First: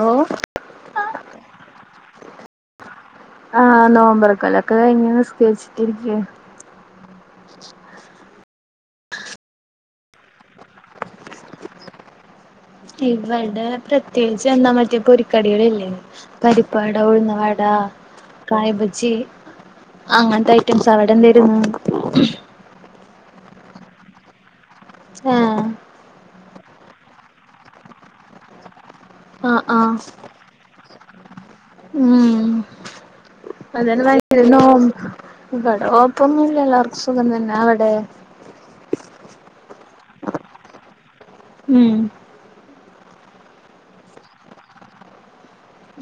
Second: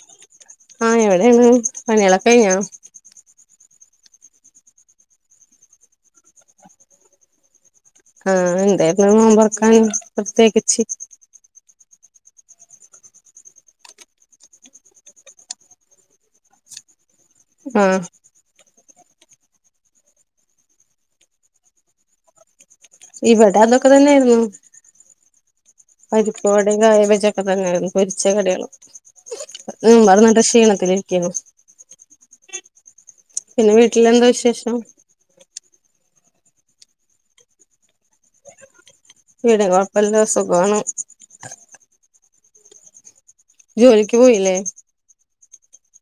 ഓ ആ എവിടെണ് പണികളക്കഴിഞ്ഞാ ആ നോമ്പർക്കലൊക്കെ കഴിഞ്ഞു നിസ്കര്ച്ചിട്ടിരിക്ക ആ എന്തായിരുന്നു നോമ്പർക്കാൻ പ്രത്യേകിച്ച് ഇവടെ പ്രത്യേകിച്ച് എന്താ മറ്റേ പൊരിക്കടികള് ഇല്ലേ പരിപ്പ് വട ഉഴുന്നവ ട ആഹ് കായ് ബജ്ജി അങ്ങൻത്തെ ഐറ്റംസ അവിടെന്തേര്ന്ന് ഇവടെ അതൊക്കെ തന്നായിരുന്നു ആ പരിപ്പ് വടിം കായ ബജി ക്കെ തന്നായിരുന്നു പൊരിച്ച കടികള് ആഹ് ആഹ് ഉം അത് നല്ല ക്ഷീണത്തിരിക്കേന്നു ഉം പിന്നെ അതന്നെ വീട്ടിലെന്താ വിശേഷം [unintelligible] ഇവടെ കോയപ്പൊന്നുല്ല എല്ലാർക്കും സുഖം തന്നെ അവടെ ഇവിടെ കൊഴപ്പല്ല സുഖാണ് ഉം ജോലിക്ക് പോയില്ലേ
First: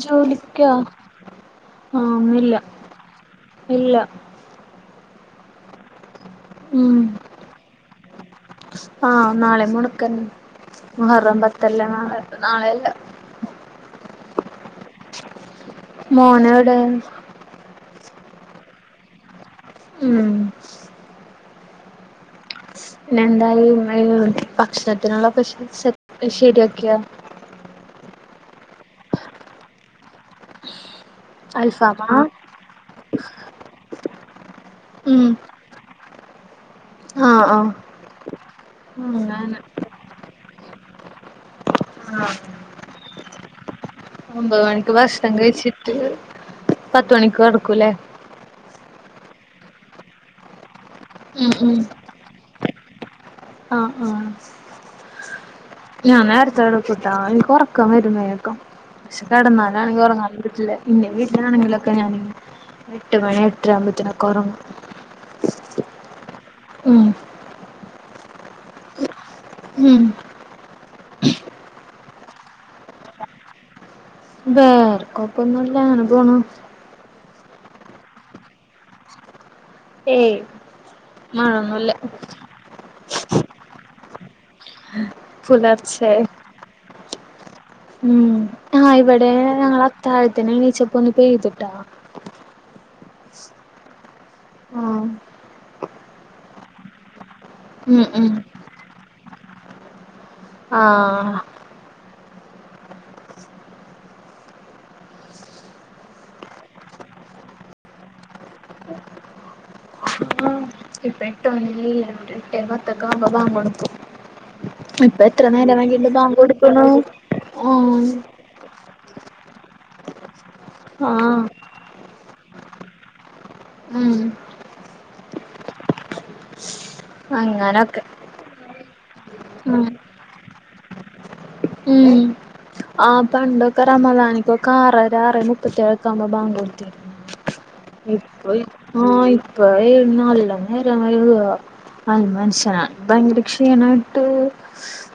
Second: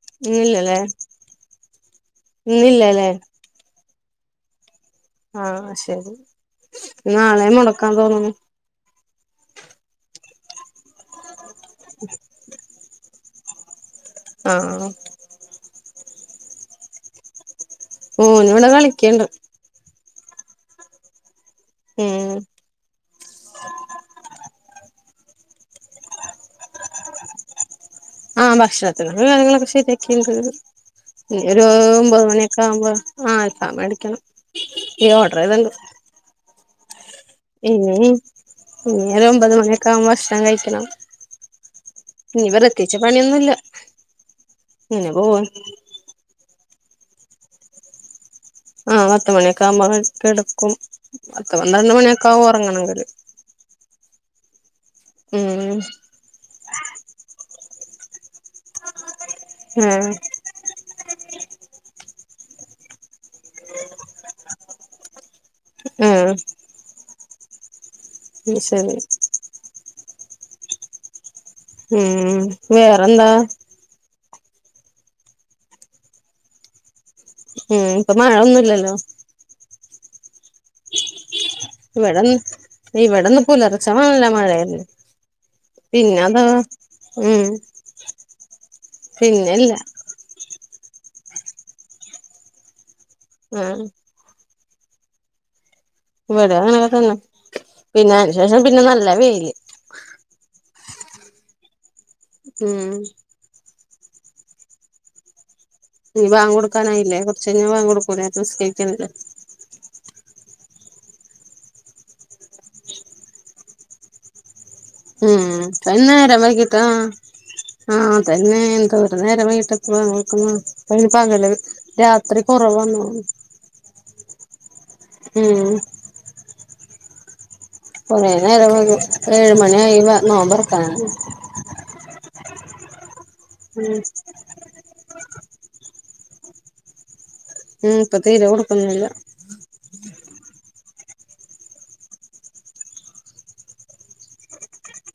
ജോലിക്കൊ ഇന്നില്ലല്ലേ ആ ഇന്ന് ഇല്ല ഇന്നില്ലല്ലേ ഇല്ല ആ ശരി നാളേം മൊടക്കാ തോന്നുന്നു ആ നാളേം മൊടക്കന്നെ മുഹറം പത്തല്ല നാളെ നാളയല്ല ആ മോനെവ്ടെ മോന് ഇവടെ കളിക്കീണ്ട് ഉം ഉം പിന്നെന്തായ് ഇമ്മ [unintelligible] ഭക്ഷണത്തിനുള്ള [unintelligible] ശെരിയാക്കിയോ ആ ഭക്ഷണത്തിന് ള്ള കാര്യങ്ങളൊക്കെ ശരിയാക്ക്ണ്ട് ഇനി ഒരു അൽഫാമാ ഒമ്പത് മണിയൊക്കെ ആവുമ്പോ ആ ആൽഫാമ് മെടിക്കണം ഈ ഉം ഓർഡർ ചെയ്തിണ്ട് ആഹ് ആഹ് ഇഞി ഇഞ്ഞര്ഒമ്പത് അങ്ങനെ മണിയക്കാവുമ്പം ഭക്ഷണം കഴിക്കണം ആ ഇനി പ്രത്യേകിച്ച് പണിയൊന്നുല്ല ഒമ്പത് മണിക്ക് ഇങ്ങനെ ഭക്ഷണം പോകും കഴിച്ചി ട്ട് പത്തുമണിക്ക് കടക്കൂ ലെ ആഹ് പത്ത് മണിയൊക്കെ ആവുമ്പോെ കിടക്കും ഉം പത്ത് ഉം പന്ത്രണ്ട് മണിയൊക്കെും ഉറങ്ങണമവെല് ആഹ് ആഹ് ഉം ഞാൻ നേരത്താണ് പുട്ടാ എനിക്ക് ഉറക്കം വരും വേഗം പക്ഷെ കെടന്നാലാ ആ ഉറങ്ങാനും പെറ്റില്ലാ എന്റെ വീട്ടിനാണെങ്കിലൊക്കെ ഞാൻ എട്ട് മണി എട്ടര ആുവുമ്പോത്തിനൊക്കെ ഉറങ്ങും ആഹ് ഉം അത്ശരി ഉം ഉം വേറെന്താ വേറെക്കൊപ്പൊന്നുംല്ലാ പോണു ഉം ഇപ്പൊ മഴൊന്നുല്ലല്ലോ ഏയ് മാ ഇവിടെന്ന് ഇവിടെന്ന് പുലർച്ചെ നല്ല മഴെണ് പുലർച്ചെ പിന്നെത് ഉം ഉം ആഹ് ഇവിടെ പിന്നെല്ല ഞങ്ങളെ ത്താഴത്തിന എണീച്ചപ്പ ഒന്ന് പെയ്തിട്ടാ ആഹ് ആഹ് ഇവിടെ അങ്ങനെക്കെ തന്നെ പിന്നെ ഉം അതിന്ശേഷം പിന്നെ നല്ല വെയില് ആഹ് ഉം ഇനീ ബാങ്കൊടുക്കാനായില്ലേ കുറച്ചു കൈഞാ ബാങ്കൊടക്കൂലെ അപ്പം നിസ്കരിക്കണില്ലെ ഉം ഇപെട്ടൊന്നിലി ഒരുട്ടെ പത്തൊക്കെക്കുംബം ബാങ്കൊടുക്കും ഉം ഇപ്പത്ര നേരം വൈകിട്ടാ തന്നെ നേരം ബാങ്കൊട്ക്കുണു ആഹ് പിന്നെന്തൂരം നേരം വൈകിട്ടാ ബാങ്കൊടുക്കുണു ആഹ് പകല് രാത്രി കൊറവൊന്നോ ഉം ഉം അങ്ങനെ കുറേ നേര വൈഗും ഏഴ് മണിയായി നോമ്പറക്കാനായി ഉം ആഹ് പണ്ടക്കെ ഉം റമളാനി ഇപ്പൊകാ ആറര ആറെമുപ്പത്തിഏഴക്കെ ആവുമ്പോ ബാങ്ക് കൊടുത്തിര ഉം ഇപ്പൊ തീരെ ഇപ്പ ഇപ്പോ കൊടുക്കുന്നില്ല [unintelligible] ആഹ് ഈ നല്ല നേരം വൈഗുക അഹ് മനുഷ്യന ഭയങ്കര ക്ഷീണായിട്ട്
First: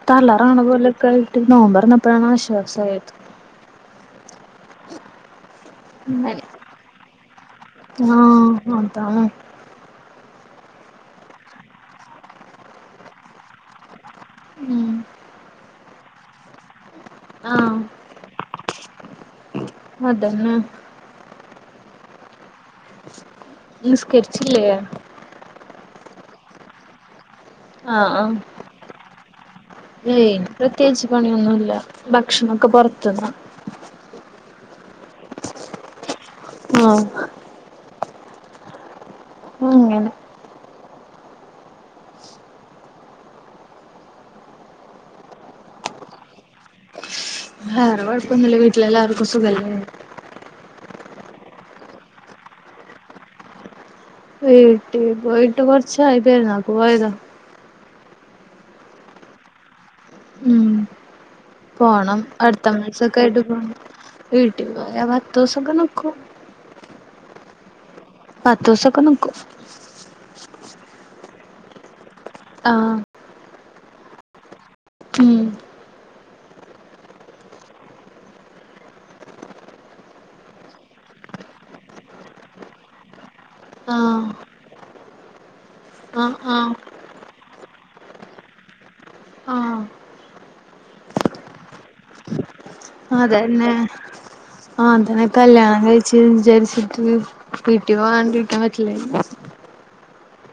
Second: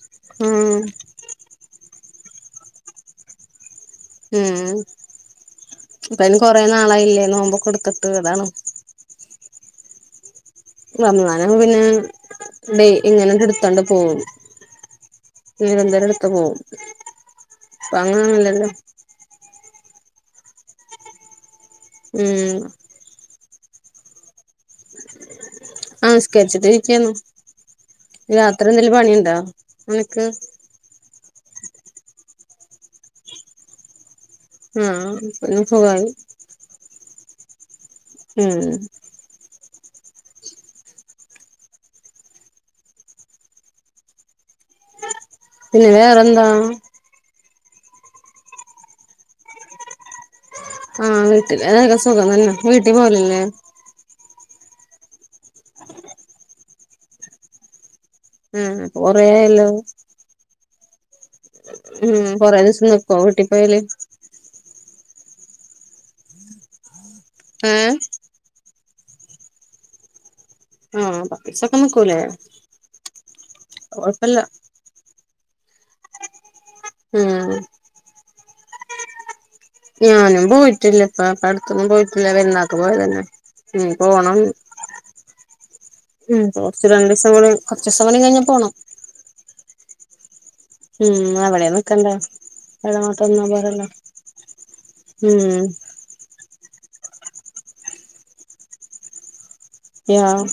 തലറങ്ങണത് ഉം പോലെക്കെ നോമ്പർന്നപ്പാണ് ആശ്വാസായത് ഉം അപ്പയ്ന് അങ്ങനെ കൊറേ നാളായില്ലേ നോമ്പൊക്കെടത്ത്ട്ട അതാണ് ആഹ് അതാണ് റമളാൻ ആണെങ്കിൽ ഡെയ്‌ലി ഇങ്ങനെ എടുത്തോണ്ട് പോവും ഉം ഇടക്ക് പോകും ആഹ് അങ്ങനെ ഒന്നുംഇല്ലല്ലോ അതെന്നെ ഉം നിസ്കരിച്ചില്ലേ ആഹ് നിസ്കരിച്ചട്ട് ഇരിക്കാന് ആഹ് ആഹ് [unintelligible] എന്തെങ്കിലും പണിയുണ്ടോ നിനക്ക് ഏയ് പ്രത്യേകിച്ച് പണി ഒന്നും ഇല്ല ഭക്ഷണം ഒക്കെ പുറത്ത് നിന്നാ ഉം [unintelligible] സുകായി ആഹ് ഉം അങ്ങനെ പിന്നെ വേറെന്താ വേറെ കുഴപ്പൊന്നില്ല വീട്ടിലെ എല്ലാവർക്കും സുഖമല്ലേ ആഹ് വീട്ടിൽ അതൊക്കെ സുഖം തന്നെ വീട്ടിൽ പോവല്ലേ വീട്ടിൽ പോയിട്ട് കുറച്ച് ആയി പെരുന്നാക്ക് പോയത ഉം ഇപ്പൊ കൊറേയായല്ലോ ഉം പോണം ഉം കൊറേ അടുത്ത ദിവസം നിക്കോ മാസൊക്കെ ആയിട്ട് വീട്ടിൽ പോണം പോയാല് വീട്ടിൽ പോയാ പത്ത ദിവസൊക്കെ നിക്കും ഏഹ് പത്തുസം ഒക്കെ നിക്കും ആഹ് പത്തുസം ഒക്കെ നിക്കൂ ലെ ആഹ് കുഴപ്പം ഇല്ല ഉം ഉം ഞാനും പോയിട്ടില്ല ഇപ്പ ഇപ്പോ അടുത്തൊന്നും പോയിട്ടില്ല പെരുന്നാൾക്ക് പോയതന്നെ ഉം ആഹ് പോണം ഉം ആഹ് കുറച്ച് ആഹ് രണ്ട് ദിവസം കുറച്ചു ദിവസം കൂടെ കഴിഞ്ഞൽ പോകണം ആഹ് ഉം അവിടെ നിക്കണ്ടേ ഇവിടെ മാത്രം നിന്നാ അതന്നെ പോരല്ലോ ഉം കല്യാണം കഴിഞ്ഞാൽ വിചാരിച്ചിട്ട് വീട്ടി പോവാണ്ടിരിക്കാൻ പറ്റില്ല ആഹ്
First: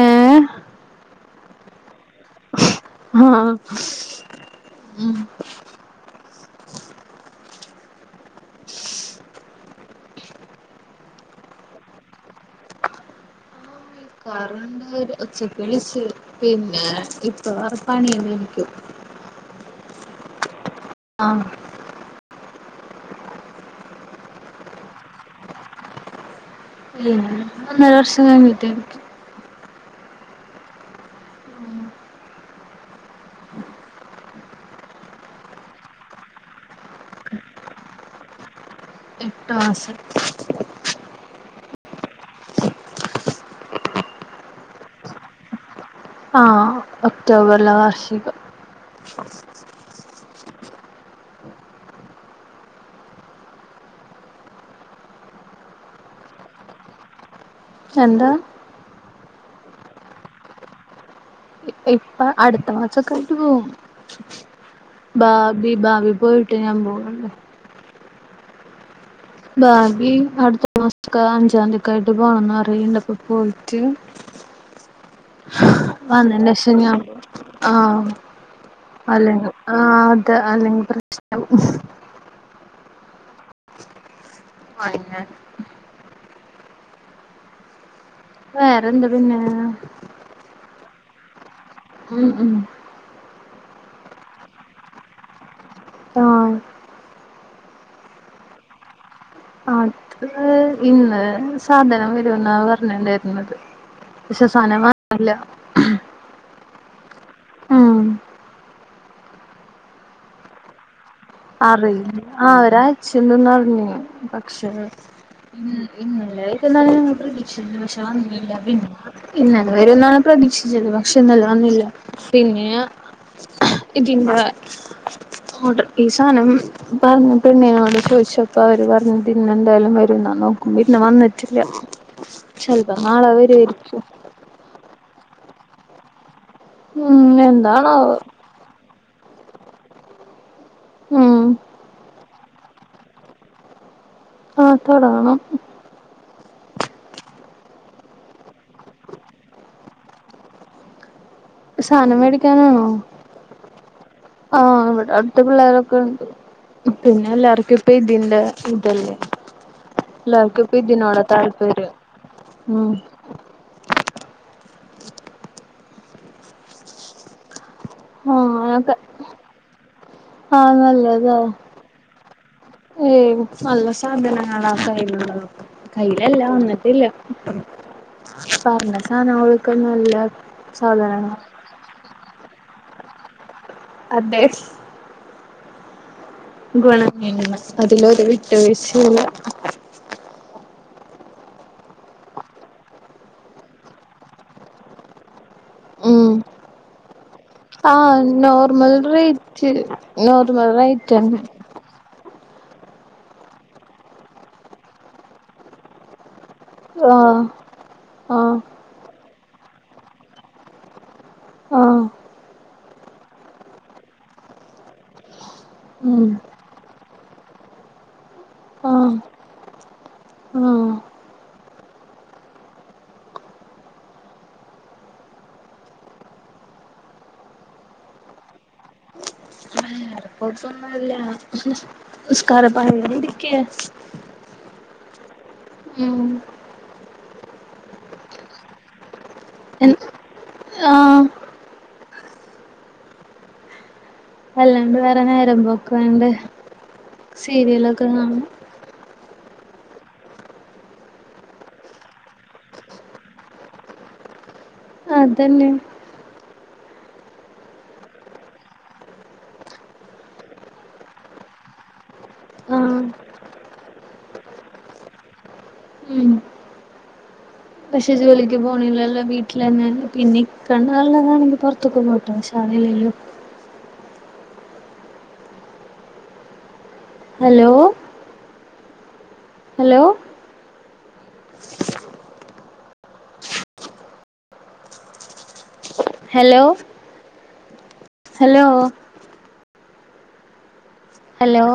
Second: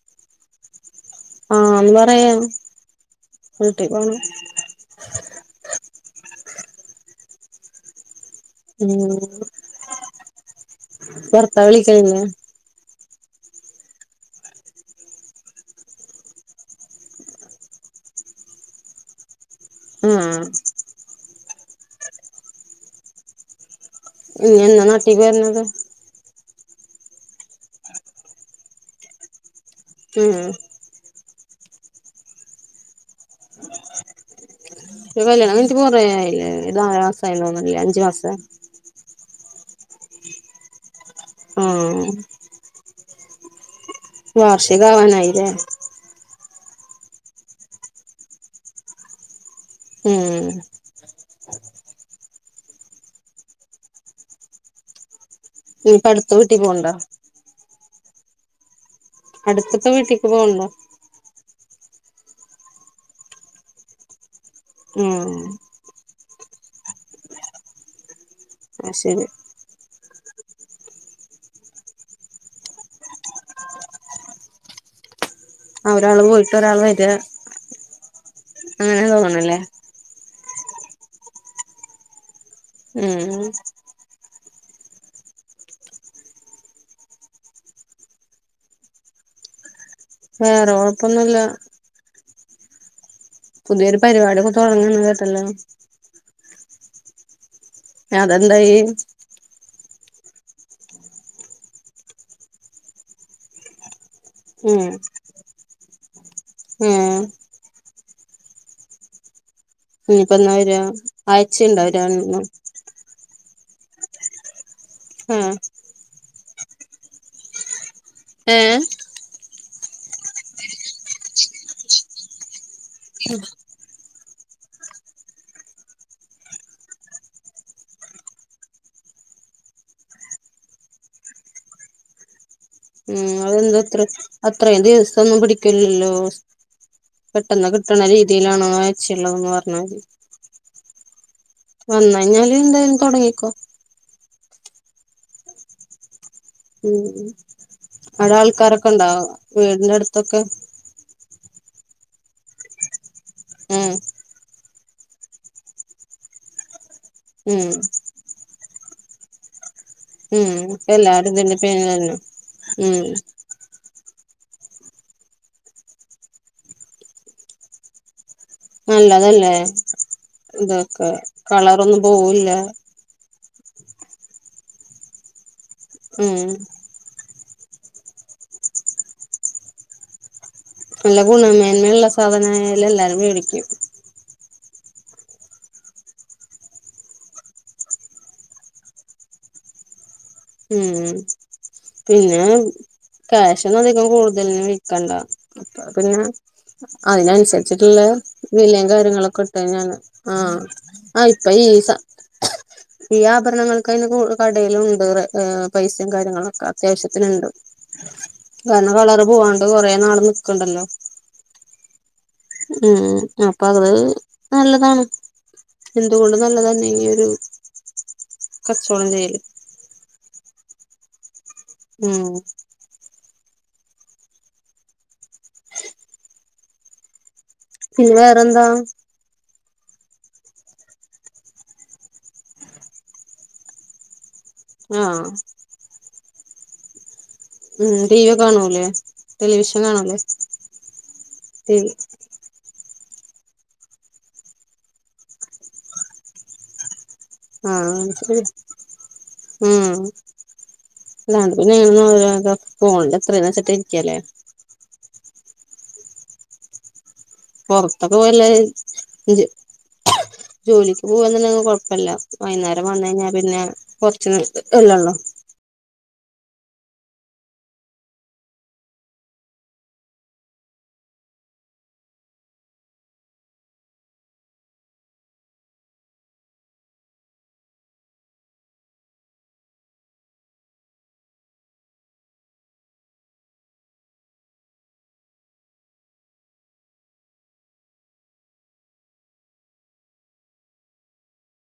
ഏഹ് ആഹ് എന്ന് പറയാ ആഹ് ഉം ഉം ഭർത്താവ് വിളിക്കൽ ഇല്ലേ കറന്റ് ഉച്ചക്ക് വിളിച്ച് പിന്നെ ഇപ്പൊ പണി ആയിരിക്കും ആഹ് ആഹ് ഇഞ്ഞി എന്നാ നാട്ടി വരണത് ഇല്ല ഒന്നര വർഷം കഴഞ്ഞിട്ട് ഉം ഇപ്പൊ കല്യാണം കഴിഞ്ഞിട്ട് കൊറേ ആയില്ലേ എത്ര നാല് മാസം ആയി എന്ന് തോന്നുന്നുലെ അഞ്ച് മാസ്മോ ആയില്ലേ എട്ട് മാസം ആഹ് വാർഷികം ആവാനായില്ലെ ആഹ് ഒക്ടോബറിലെ വാർഷികം. ഉം ഇനി ഇപ അടുത്ത വീട്ടി പോണ്ട? എന്താ? അടുത്തപ്പോ വീട്ടിക്ക് പോകണ്ടോ? ഇപ്പൊ അടുത്ത മാസൊക്കെ ആയിട്ട് പോവും ഉം ബാബി ഭാവി പോയിട്ട് ഞാൻ പോകള്ളൂ. അഹ് ശരി ഭാവി അടുത്ത മാസക്ക അഞ്ചാംതി ആയിട്ട് പോണംന്നറണ്ടപ്പോ പോയിട്ട് ആഹ് ഒരാള് വന്ന പോയിട്ട് ക്ഷ ഒരാള് ഞാൻ വരിക പോവും ആഹ് അങ്ങനെ അല്ല തോന്നണല്ലേ ആഹ് അല്ലെങ്കിൽ പ്രശ്ന ഉം [unintelligible] വേറെന്താ പിന്നെ? വേറെ കൊഴപ്പൊന്നുല്ല ഉം ഉം പുതിയൊരു പരിപാടിയൊക്കെ തുടങ്ങന്ന് കേട്ടല്ലോ? ആഹ് അതെന്തായി? അത് ഇന്ന് സാധനം വരുന്ന പറഞ്ഞണ്ടായിര്ന്നത്. ശേ സന മല്ല ഉം ആഹ് പന്നായിര അറിയി ആഹ് ഒരാ ചോറിഞ്ഞ പക്ഷെ ആഹ് ഇന്ന് ഒരായു ഷാന്നില്ല പി ഏഹ് ഇന്ന അത് വരന്നാണ് പ്രതീക്ഷിച്ചത് പക്ഷെന്നല്ല വന്നില്ല പിന്നെ ഞാ ഇതിന്റെ ഓഡ ഈ സാനം പറഞ്ഞഞ് പെണ്ണിയനോട് ചോദിച്ചപ്പോ അവര് പറഞ്ഞത് ഇന്നെന്തായാലും വരുംന്നാ നോക്കുമ്പോ ഇന്ന് വന്നിട്ടില്ല. ചെലപ്പം നാളെ വേ എന്തത്ര അത്രയും ദിവസംന്നും പിടിക്കലല്ലോ? ഉം പെട്ടെന്ന് കിട്ടണ എന്താണാവോ രീതിയിലാണോ വയച്ചുള്ളതന്ന് പറഞ്ഞാ മതി ഉം വന്നഞ്ഞാലും എന്തായാലും തുടങ്ങിക്കോ ആഹ് തുടങ്ങണം ഉം അടെ ആൾക്കാരൊക്കെണ്ടാവും വീടിന്റെ അടുത്തൊക്കെ? സഥാനം മേടിക്കാനാണോ? ഏഹ് ആഹ് ഇവിടെ അടുത്ത പിള്ളേരൊക്കെണ്ട് പിന്നെ ഉം എല്ലാർക്കും ഇപ്പ ഇതിന്റെ ഇതല്ല ഉം എല്ലാവർക്കുംപ്പതിനതിനോട എല്ലാരും ഇതിന്റെ പേരിൽ താല്പര്യം തന്നെ മ് ഉം ആഹ് അതൊക്കെ നല്ലതല്ലേ ആഹ് ഇതൊക്കെ കളറ ഒന്നും പോവില്ല ഏഹ് നല്ല സാധനങ്ങള ആഹ് കയ്യിലുള്ളതൊക്കെ ഉം കയ്യിലെല്ലാം വന്നി പറഞ്ഞ സാധനങ്ങക്കൊന്നും ല്ല നല്ല ഗുണമേന്മയുള്ള സാധനയാലേ എല്ലാരും മേടിക്ക അതെ ഗുണം അതിലൊരു വിട്ടുവീഴ്ചെല്ല ഉം പിന്നെ ക്യാഷന്ന അധികം കൂടുതലന് വിക്കണ്ട അ പിന്നെ ഉം അയ്ൻസ് കച്ചിട്ടുള്ള ആഹ് വിലയും നോർമൽ കാര്യങ്ങളൊക്കെ ഇട്ടു റേറ്റ് ഞൻ ആഹ് നോർമൽ റേറ്റ് ആഹ് തന്നെ ഇപ്പ ഈ ഈ ആഭരണങ്ങൾക്ക് അതിന് കടയിലും ഉണ്ട് പൈസയും കാര്യങ്ങളൊക്കെ ആഹ് അത്യാവശ്യത്തിനുണ്ട് ആഹ് കാരണം കളറ് പോവാണ്ട് കൊറെ നാള് നിക്കണ്ടല്ലോ ആഹ് ഉം അപ്പൊ അത് നല്ലതാണ് ഉം എന്തുകൊണ്ട് നല്ലത് ഈ ഒരു കച്ചവടം ചെയ്യല് ഒ ഉം പിന്നെ വേറെന്താ? കൊഴപ്പൊന്നുല്ല നിസ്കാരപായേല് ഇരിക്ക ആഹ് ഉം ഉം ടി വി കാണുവല്ലേ ടെലിവിഷൻ എൻ കാണൂല്ലേ ആഹ് അല്ലാണ്ട് വേറെ നേരമ്പക്കെണ്ട് ആഹ് സീരിയലൊക്കെ ശരി കാണും ഉം അല്ലാണ്ട് നിങ്ങളെ ഓരോ ഫോണിൽ എത്രന്നെച്ചിട്ട് ഇരിക്കല്ലേ അതന്നെ പുറത്തൊക്കെ പോയല്ല ഒരു ജോലിക്ക് പോവാെന്നുണ്ടെങ്കി കൊഴപ്പല്ല വൈകുന്നേരം വന്ന ആഹ് കഴിഞ്ഞാൽ പിന്നെ കുറച്ച് എല്ലാ ഉള്ളോ ഉം പക്ഷെ ജോലിക്ക് പോണില്ലല്ലോ വീട്ടിലന്നെ പിന്നെ ഇക്ക ഉണ്ടേക്കാണെങ്കിൽ പുറത്തൊക്കെ പോട്ടെ വ അതല്ലല്ലോ hello hello hello hello hello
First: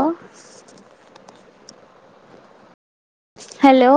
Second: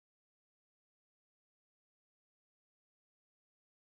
hello